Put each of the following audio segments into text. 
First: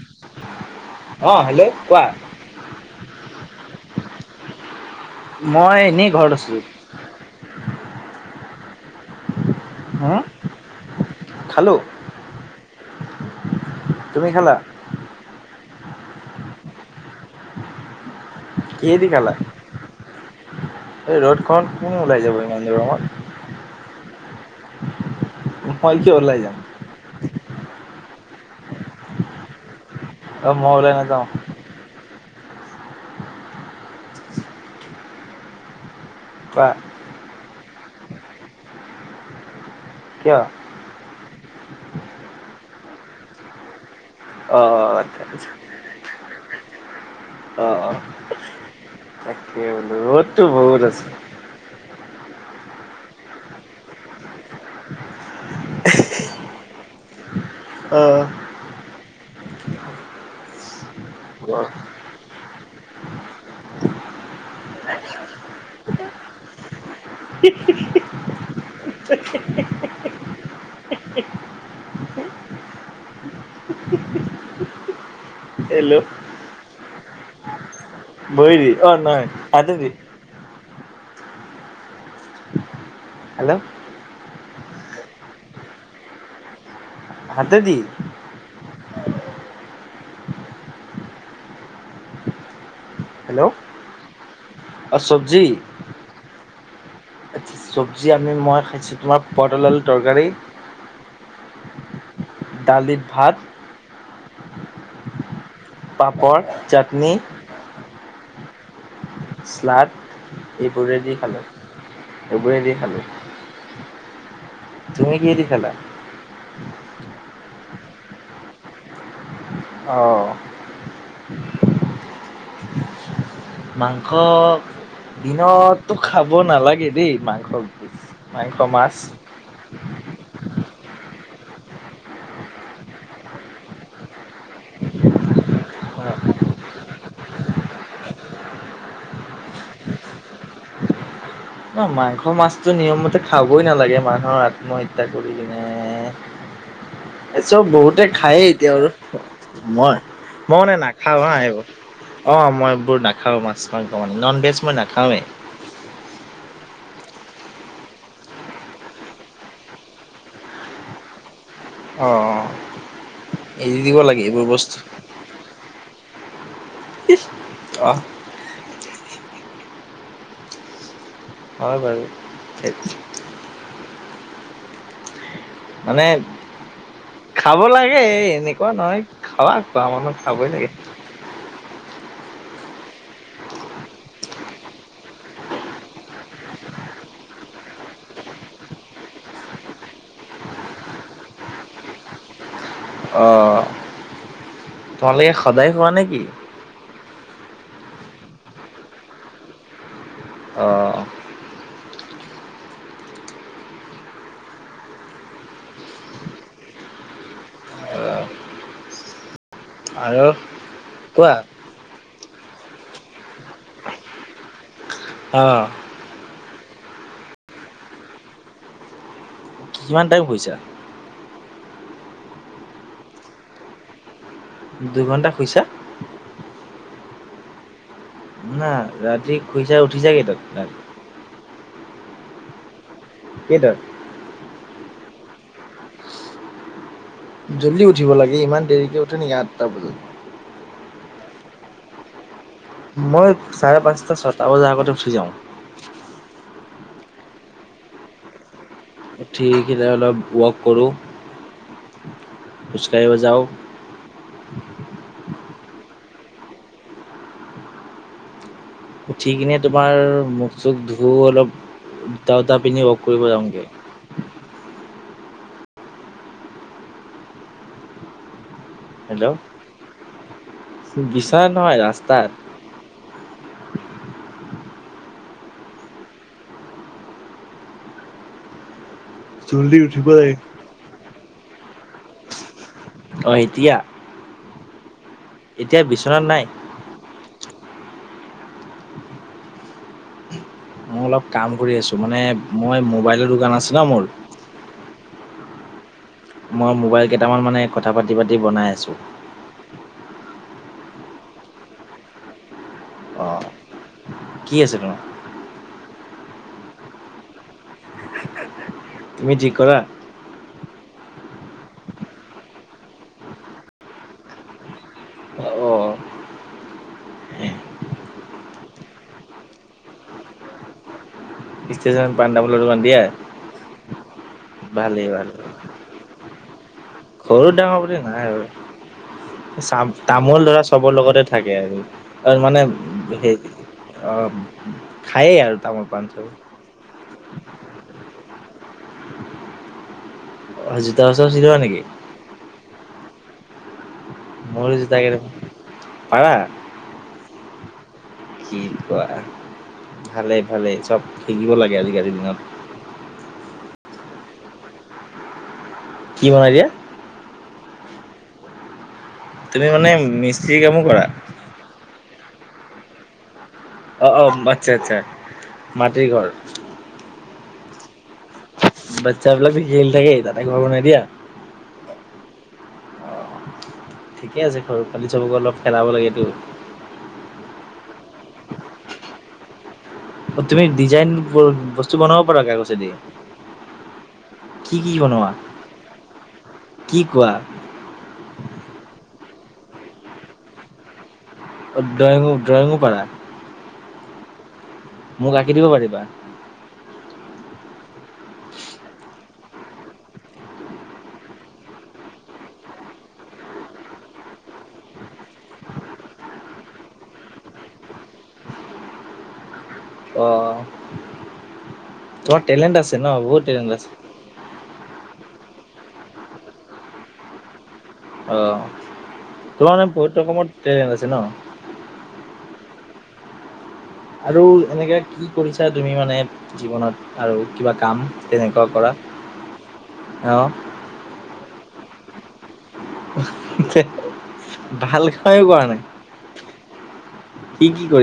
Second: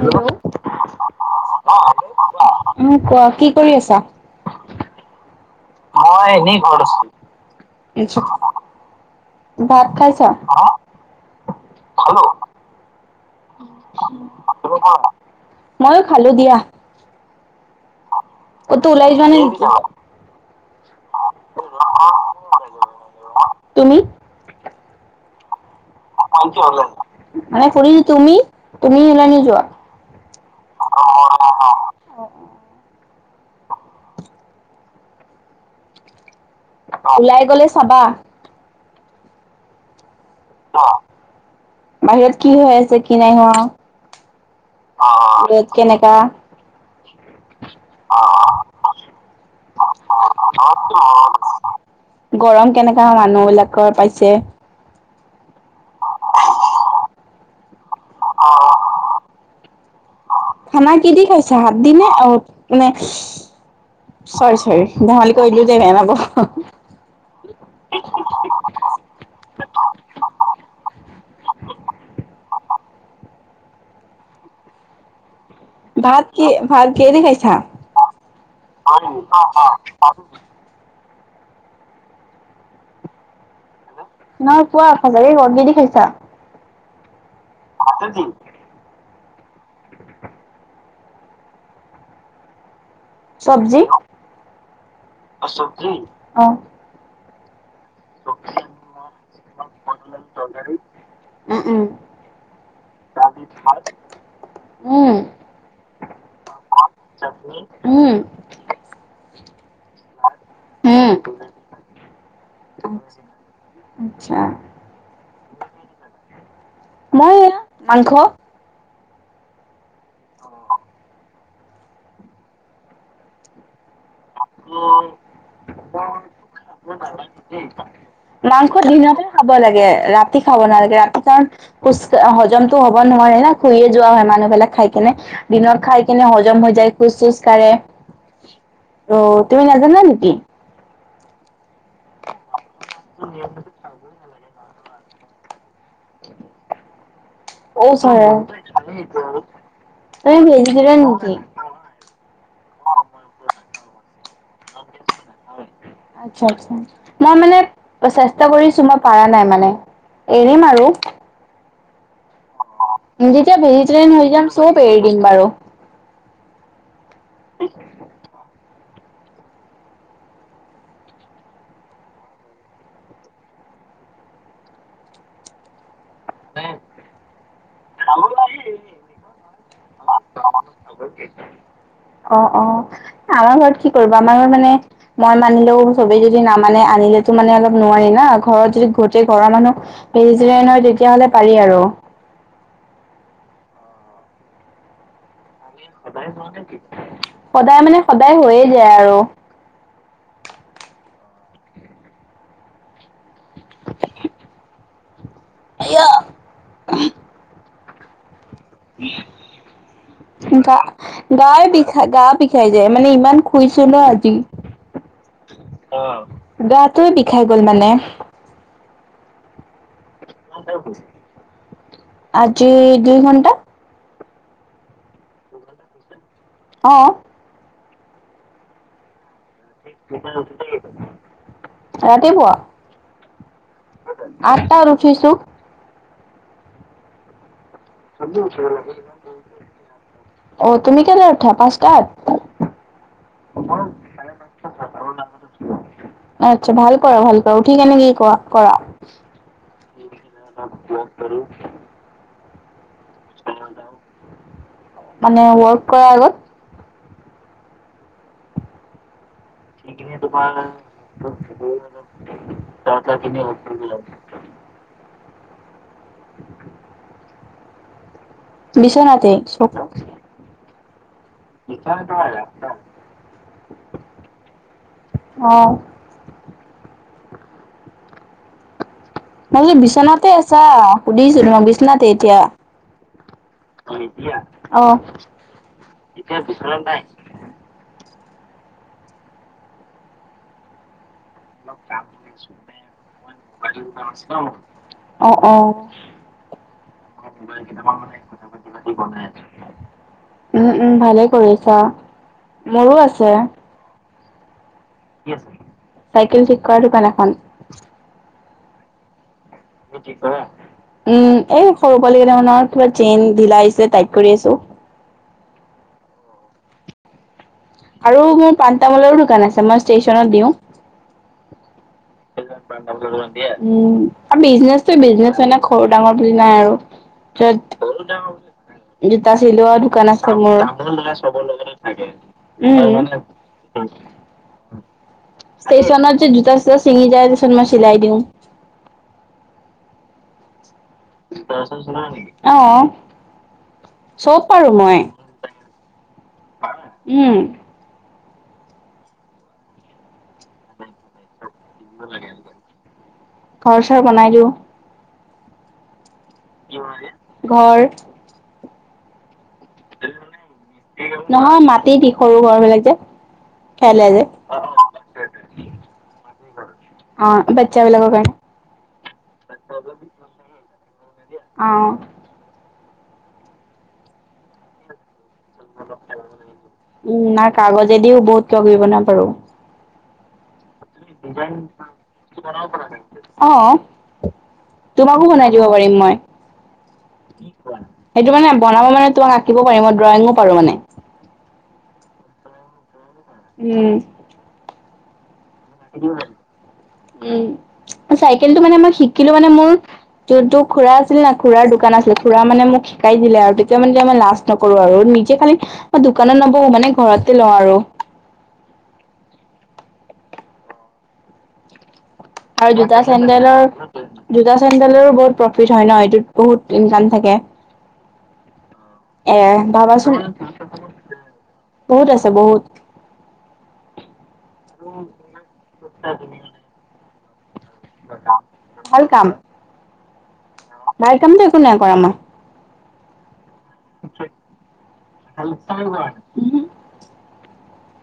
উম অ', হেল্ল' কোৱা? উম, কোৱা কি কৰি আছা? মই এনেই ঘৰত আছিলোঁ। ভাত হুম খাইছা? খালোঁ খালোঁ। তুমি খালা ময়ো খালোঁ দিয়া। ক'তো কিহেদি ওলাই যোৱা খালা? নাই নেকি? এই ৰ'দ খনত, কোন ওলাই যাব, ইমান গৰমত। তুমি? মই কিয় ওলাই যাম মানে সুধিছোঁ তুমি, তুমি ওলাই নোযোৱা? অ', মই ওলাই নেযাওঁ। কোৱা? ওলাই গ'লে চাবা। কিয়? বাহিৰত কি হৈ আছে, কি নাই হোৱা। অ', আচ্চা-আচ্চা। ৰ'দ কেনেকা। অ', অ', তাকে। বোলো ৰ'দটো বহুত আছে গৰম কেনেকা, মানুহ বিলাকৰ পাইছে। [inaudible] অ। খানা কি দি খাইছা, হাত দি নে অ নে, চৰি চৰি, ধেমালি কৰি‌ দিলো দেই, বেয়া নাপাব। [unintelligible] [unintelligible] ভাত কি ভাত‌ কিহেদি খাইছা? ভৰিদি অ নহয় হাতেদি হেল্ল'। নহয় কোৱা, সঁচাকে কোৱা, কি দি খাইছা? হাতে দি। [unintelligible] হেল্ল' চবজি? অ চব্জি অ। আচ্ছা চব্জি আমি মই খাইছোঁ তোমাৰ পতলাল তৰকাৰী। উম, উম। দালিৰ ভাত। উম। পাপৰ, চাটনি। উম। স্লাড, উম। এইবোৰেদি খালো। এইবোৰে দি খালো। আচ্ছা, তুমি কিহেদি খালা? মই এয়া মাংস। অঁ। মাংস দিনততো খাব নালাগে দেই মাংস বেছি। মাংস মাছ। খাব লাগে, ৰাতি খাব নালাগে, ৰাতি কাৰণ খুচ, হজমতো হ'ব নোৱাৰে না', শুইয়ে যোৱা মানুহবিলাক খাই কেনে। দিনত খাই কেনে হজম হৈ যায়, খোজ চোজ কাঢ়ে। অ', তুমি নাজানা নেকি? ন' মাংস মাছটো নিয়ম মতে খাবই নালাগে, মানুহৰ আত্মহত্যা তা কৰি কিনে। এচব অ' বহুতে চৰি খায়েই এতিয়া আৰু। মই তুমি মই মানে ভেজিটেৰিয়ান নাখাওঁ নেকি? হা, এইবোৰ। অ', মই এইবোৰ নাখাও মাছ মাংস মানে, নন ভেজ মই নাখাওৱে। আচ্চা আচ্চা, মই মানে চেষ্টা কৰিছো, মই পাৰা নাই মানে। এৰিম আৰু। অঁ। যেতিয়া ভেজিটেৰিয়ান হৈ যাম, বস্তু চব এৰি দিম বাৰু। অঁ। হয় বাৰু। সেই মানে [unintelligible] খাব লাগে, এনেকুৱা নহয় খাবা, খোৱা মানুহ খাবই লাগে। অ', অ', আমাৰ ঘৰত কি কৰিব, আমাৰ ঘৰত মানে মই মানিলেও, চবেই যদি নামানে, আনিলেতো মানে অলপ নোৱাৰি ন, ঘৰত যদি গোটেই ঘৰৰ মানুহ ভেজিতেৰিয়ান হয়, তেতিয়াহলে পাৰি আৰু। অঁ। তোমালোকে সদায় খোৱা নে কি? সদায় কৰা নেকি সদায় মানে, সদায় হৈয়ে যায় আৰু। অ। আই অ আৰু গা, কোৱা গা বিষাই গা বিষ খাই যায়, মানে ইমান খুইছো ন' আজি। অ। অ গাটোৱে বিষাই গ'ল মানে। কিমান টাইম শুইছা? আজি, দুই ঘণ্টা। দুইঘণ্টা শুইছা। অঁ হা ৰাতি শুইছা উঠিছা কেইটাত? ৰাতি পুৱা কেইটাত? আঠটাত উঠিছোঁ। জল্দি উঠিব লাগে, ইমান দেৰিকে উঠে নেকি, আঠটা বজাত। অ', তুমি কেইটাত উঠা, পাঁচটাত? মই চাৰে পাঁচটা, ছটা বজাৰ আগতে উঠি যাওঁ। আচ্ছা, ভাল কৰা, ভাল কৰা। উঠি কেনে কি কৰা কৰা? উঠি কিনে অলপ ৱাক কৰোঁ। আৰু খোজ কাঢ়িব যাওঁ। মানে, ৱৰ্ক কৰাৰ আগত। উঠি কিনে তোমাৰ, মুখ-চুখ ধু অলপ, জোতা চোটা পিন্ধি, ৱক কৰিব যাওঁগে। [unintelligible] হেল্ল'। বিছনাতে, ছটা বিচনাত নহয়, ৰাস্তাত। অ মই যে, জল্দি উঠিব বিচনাতে লাগে। আছা, সুধিছো তোমাক বিচনাতে এতিয়া? অ এতিয়া অ', এতিয়া অ এতিয়া বিচনাত এতিয়া নাই। বিচনাত নাই। মই অলপ কাম কৰি আছোঁ। মানে মই, মোবাইলৰ দোকান আছে ন' মোৰ। অ। অ', অ'। মই মোবাইল কেইটামান মানে, কথা পাতি-পাতি, বনাই আছো। উম, উম, ভালেই কৰিছা। মোৰো অ আছে। কি আছে তোমাৰ চাইকেল ঠিক কৰা দোকান এখন। তুমি ঠিক কৰা? তুমি ঠিক কৰা উম, এ সৰু পোৱালি কেইটামান আহিছে চেইন ঢিলা হৈছে, টাইট কৰি আছো। অ আৰু মোৰ পান তামোলৰো দোকান আছে। মই ষ্টেচনত দিওঁ। ষ্টেচনত পা ষ্টেচনত পান তামোলৰ দোকান দিয়া উম, আৰু বিজনেছটো ভালেই বিজনেছ ভালেই। হয় ন সৰু ডাঙৰ বুলি নাই আৰু। সৰু ডাঙৰ ছত, বুলি সৰু নাই আৰু ডাঙৰ জোতা চিলোৱা চাম দোকান আছে তামোল মোৰ ধৰা চবৰ লগতে চবৰ থাকে লগতে আৰু। থাকে আৰু মানে সেই উম। অ খাইয়ে আৰু তামোল পান চব। চ ছিঙি যায় পিছত মই চিলাই দিওঁ। আ জোতা আছে? জোতা চপ চলোৱা নেকি অহ চব পাৰো মোৰো জোতা মই, কেইটামান পাৰা? উম। কি কোৱা ভালে- ভালে চব শিকিব লাগে আজিকালিৰ দিনত ঘৰ চৰ বনাই দিও। কি বনাই দিয়ে? ঘৰ। তুমি মানে মিস্ত্ৰীৰ কামো কৰা? নহয় মাটি দি সৰু ঘৰবিলাক যে। খেলে অ- যে অ আচ্ছা- আচ্ছা মাটিৰ ঘৰ। অ, বাতচা বিলকৰ কাৰণে। বাতচ্ছা বিলাক খেলি থাকে তাতে ঘৰ বনাই দিয়া? অ ঠিকে আছে ঘৰ পোৱালি চবকো অলপ খেলাব লাগেতো। উম, নাই কাগজেদিও বহুত কিবা কিবি বনাব পাৰো। তুমি ডিজাইনবোৰ বস্তু বনাব পাৰা, কাগজেদি? অ', কি কি তোমাকো বনোৱা বনাই দিব পাৰিম মই। কি কোৱা সেইটো মানে বনাব মানে, তোমাক আঁকিব পাৰিম, মই ড্ৰয়িঙো পাৰো মানে। অ ড্ৰয়িঙো ড্ৰয়িঙো কৰা। উম মোক আঁকি দিব পাৰিবা? উম চাইকেলটো মানে মই শিকিলো মানে মোৰ যোনটো খুৰা আছিল না, খুৰাৰ দোকান আছিল খুৰা মানে মোক শিকাই দিলে আৰু তেতিয়া মানে মই মানে লাজ নকৰো আৰু নিকি খালি মই দোকানত নবহো মানে ঘৰতে লওঁ আৰু। অ তোমাৰ টেলেণ্ট আৰু আছে জোতা ন বহুত টেলেণ্ট আছে চেণ্ডেলৰ জোতা চেণ্ডেলৰো বহুত প্ৰফিট হয় ন। এইটোত বহুত ইনকাম থাকে। অহ। এ ভাবা চোন বহুত আছে বহুত। আৰু এনেকে কি কৰিছা তুমি মানে, জীৱনত? আৰু কিবা কাম তেনেকোৱা কৰা অ। নাই কামটো একো নাই কৰা মই। হে হে ভালকৈ কৰা নাই।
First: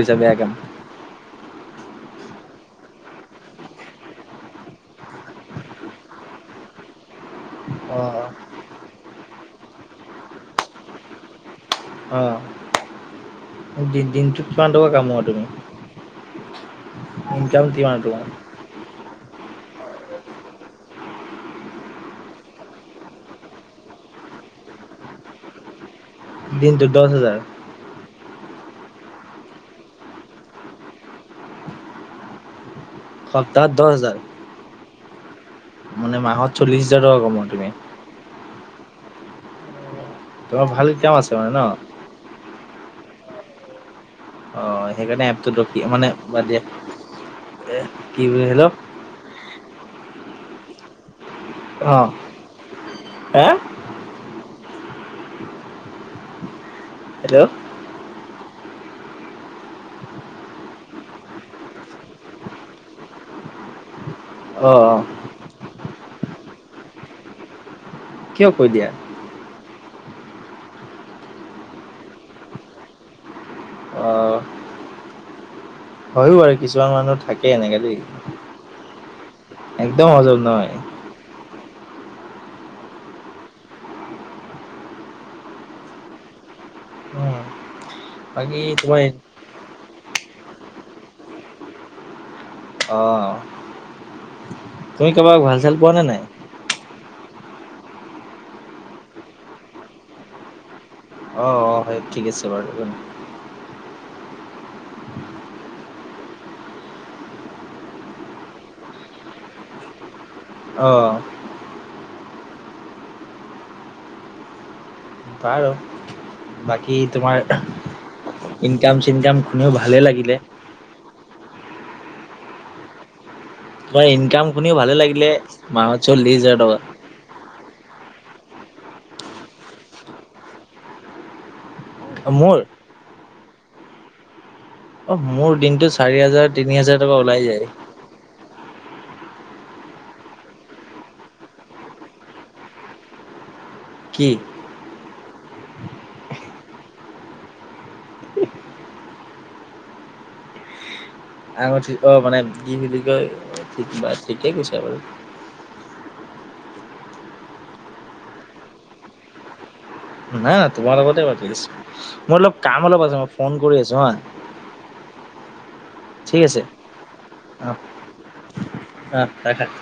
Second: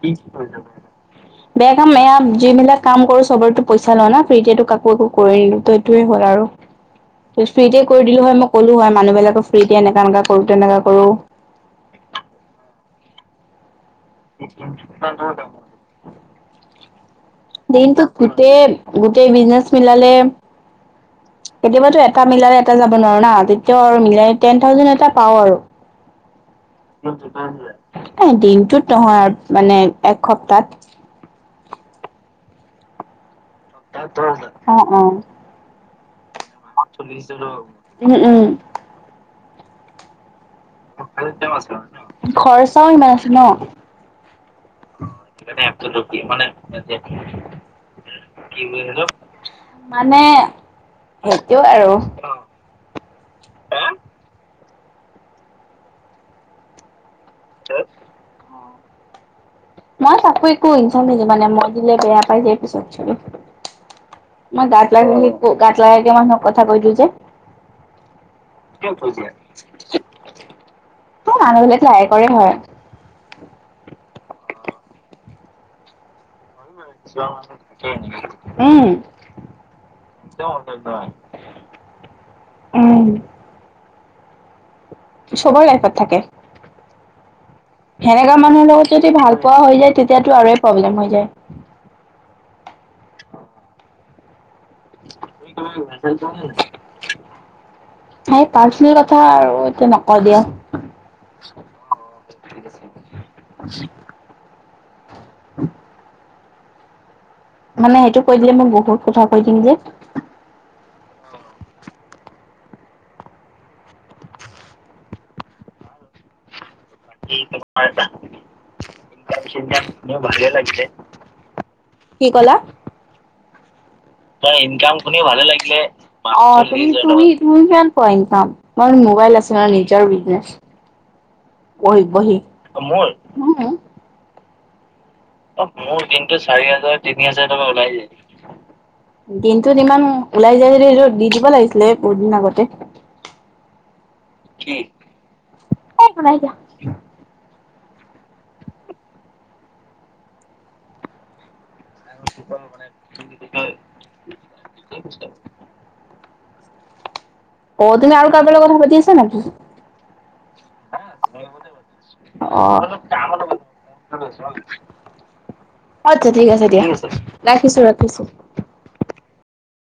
কি বেয়া হৈ কাম যাব বেয়া কাম এয়া, যিবিলাক কাম কৰো চবৰেতো পইচা লোৱা না ফ্ৰীকেতো কাকো একো কৰি নিদো ত সেইটোৱে হ'ল আৰু। ফ্ৰীতে কৰি দিলো হয় মই কলো হয় মানুবিলাক ফ্ৰীতে এনেকা এনেকা কৰো তেনেকা কৰো। অ দিন দিনটোত কিমান টকা কাম কৰা তুমি? ইনকাম কিমান দিনটো তোমাৰ গোটেই গোটেই বিজনেছ মিলালে কেতিয়াবাতো এটা মিলালে এটা যাব নোৱাৰো না তেতিয়াও আৰু মিলাই টেন থাউজেণ্ড এটা পাও আৰু। দিনটোত দহ হাজাৰ এই দিনটোত নহয় মানে এক সপ্তাত সপ্তাহত দহ হাজাৰ অ অ মানে মাহত চল্লিশ কষ্ট হাজাৰ টকা কমোৱা চলিছিলো তুমি উম উম তোমাৰ ভাল কাম আছে মানে ন [unintelligible] খৰচাও ইমান অ সেইকাৰণে এপটোত আছে ৰখি মানে বাদ দিয়া ন [unintelligible] কি বুলি হেল্ল' মানে সেইটো আৰু অ হা হে হেল্ল' হে অ মই তাকো একো ইনচাল মানে মই দিলে বেয়া পাই যে যিহেতু মই অ অ গাত লাগাকে গাত লাগাকে মানুহক কথা কৈ দিয়ো যে কিয় কৈ দিয়া সেই মানুহ বিলাক লাইকৰে হয় অহ হয়ো বাৰু কিছুমান মানুহ থাকে এনেকা দেই উম। একদম সজম নহয় উম, চবৰ লাইফত থাকে উম, সেনেকা বাকী মানুহৰ লগত তোমাৰ যদি ভাল পোৱা হৈ যায় তেতিয়াতো আৰু প্ৰব্লেম হৈ যায় অ তুমি কাৰোবাক ভাল চাল পোৱা নে নাই এই পাৰচেনেল কথা আৰু এতিয়া নকওঁ দিয়া অ হয় ঠিক আছে বাৰু নোকোৱা [unintelligible] [inaudible] মানে সেইটো কৈ দিলে মই বহুত কথা কৈ দিম যে অ বাৰু বাকী তোমাৰ ইনকাম চিনকাম শুনিও ভালে লাগিলে কি কলা তোমাৰ তোৰ শুনিও ইনকাম শুনি ভালে লাগিলে মাহত চল্লিশ অ হাজাৰ টকা। তুমি তুমি কিমান পোৱা তোমাৰ মোবাইল আছে ন নিজৰ বিজনেচ বহি বহি মোৰ মই উম অ মোৰ দিনটো চাৰি হাজাৰ তিনি হাজাৰ টকা ওলাই যায় দিনটোত ইমান ওলাই যায় যদি সেইটো দি দিব লাগিছিলে বহুত দিন আগতে [unintelligible] কি কি এ একো নাই দিয়া আঙুঠি অ মানে কি বুলি কয় বা ঠিকে কৈছা বাৰু অ তুমি আৰু কাৰোবাৰ লগত কথা পাতি আছা নেকি নাই নাই‌ তোমাৰ লগতে পাতি আছো মোৰ অলপ কাম অলপ আছে মই ফোন কৰি আছো হা অ আচ্ছা ঠিক আছে দিয়া ঠিক আছে অ' ৰাখিছোঁ ৰাখিছোঁ [unintelligible]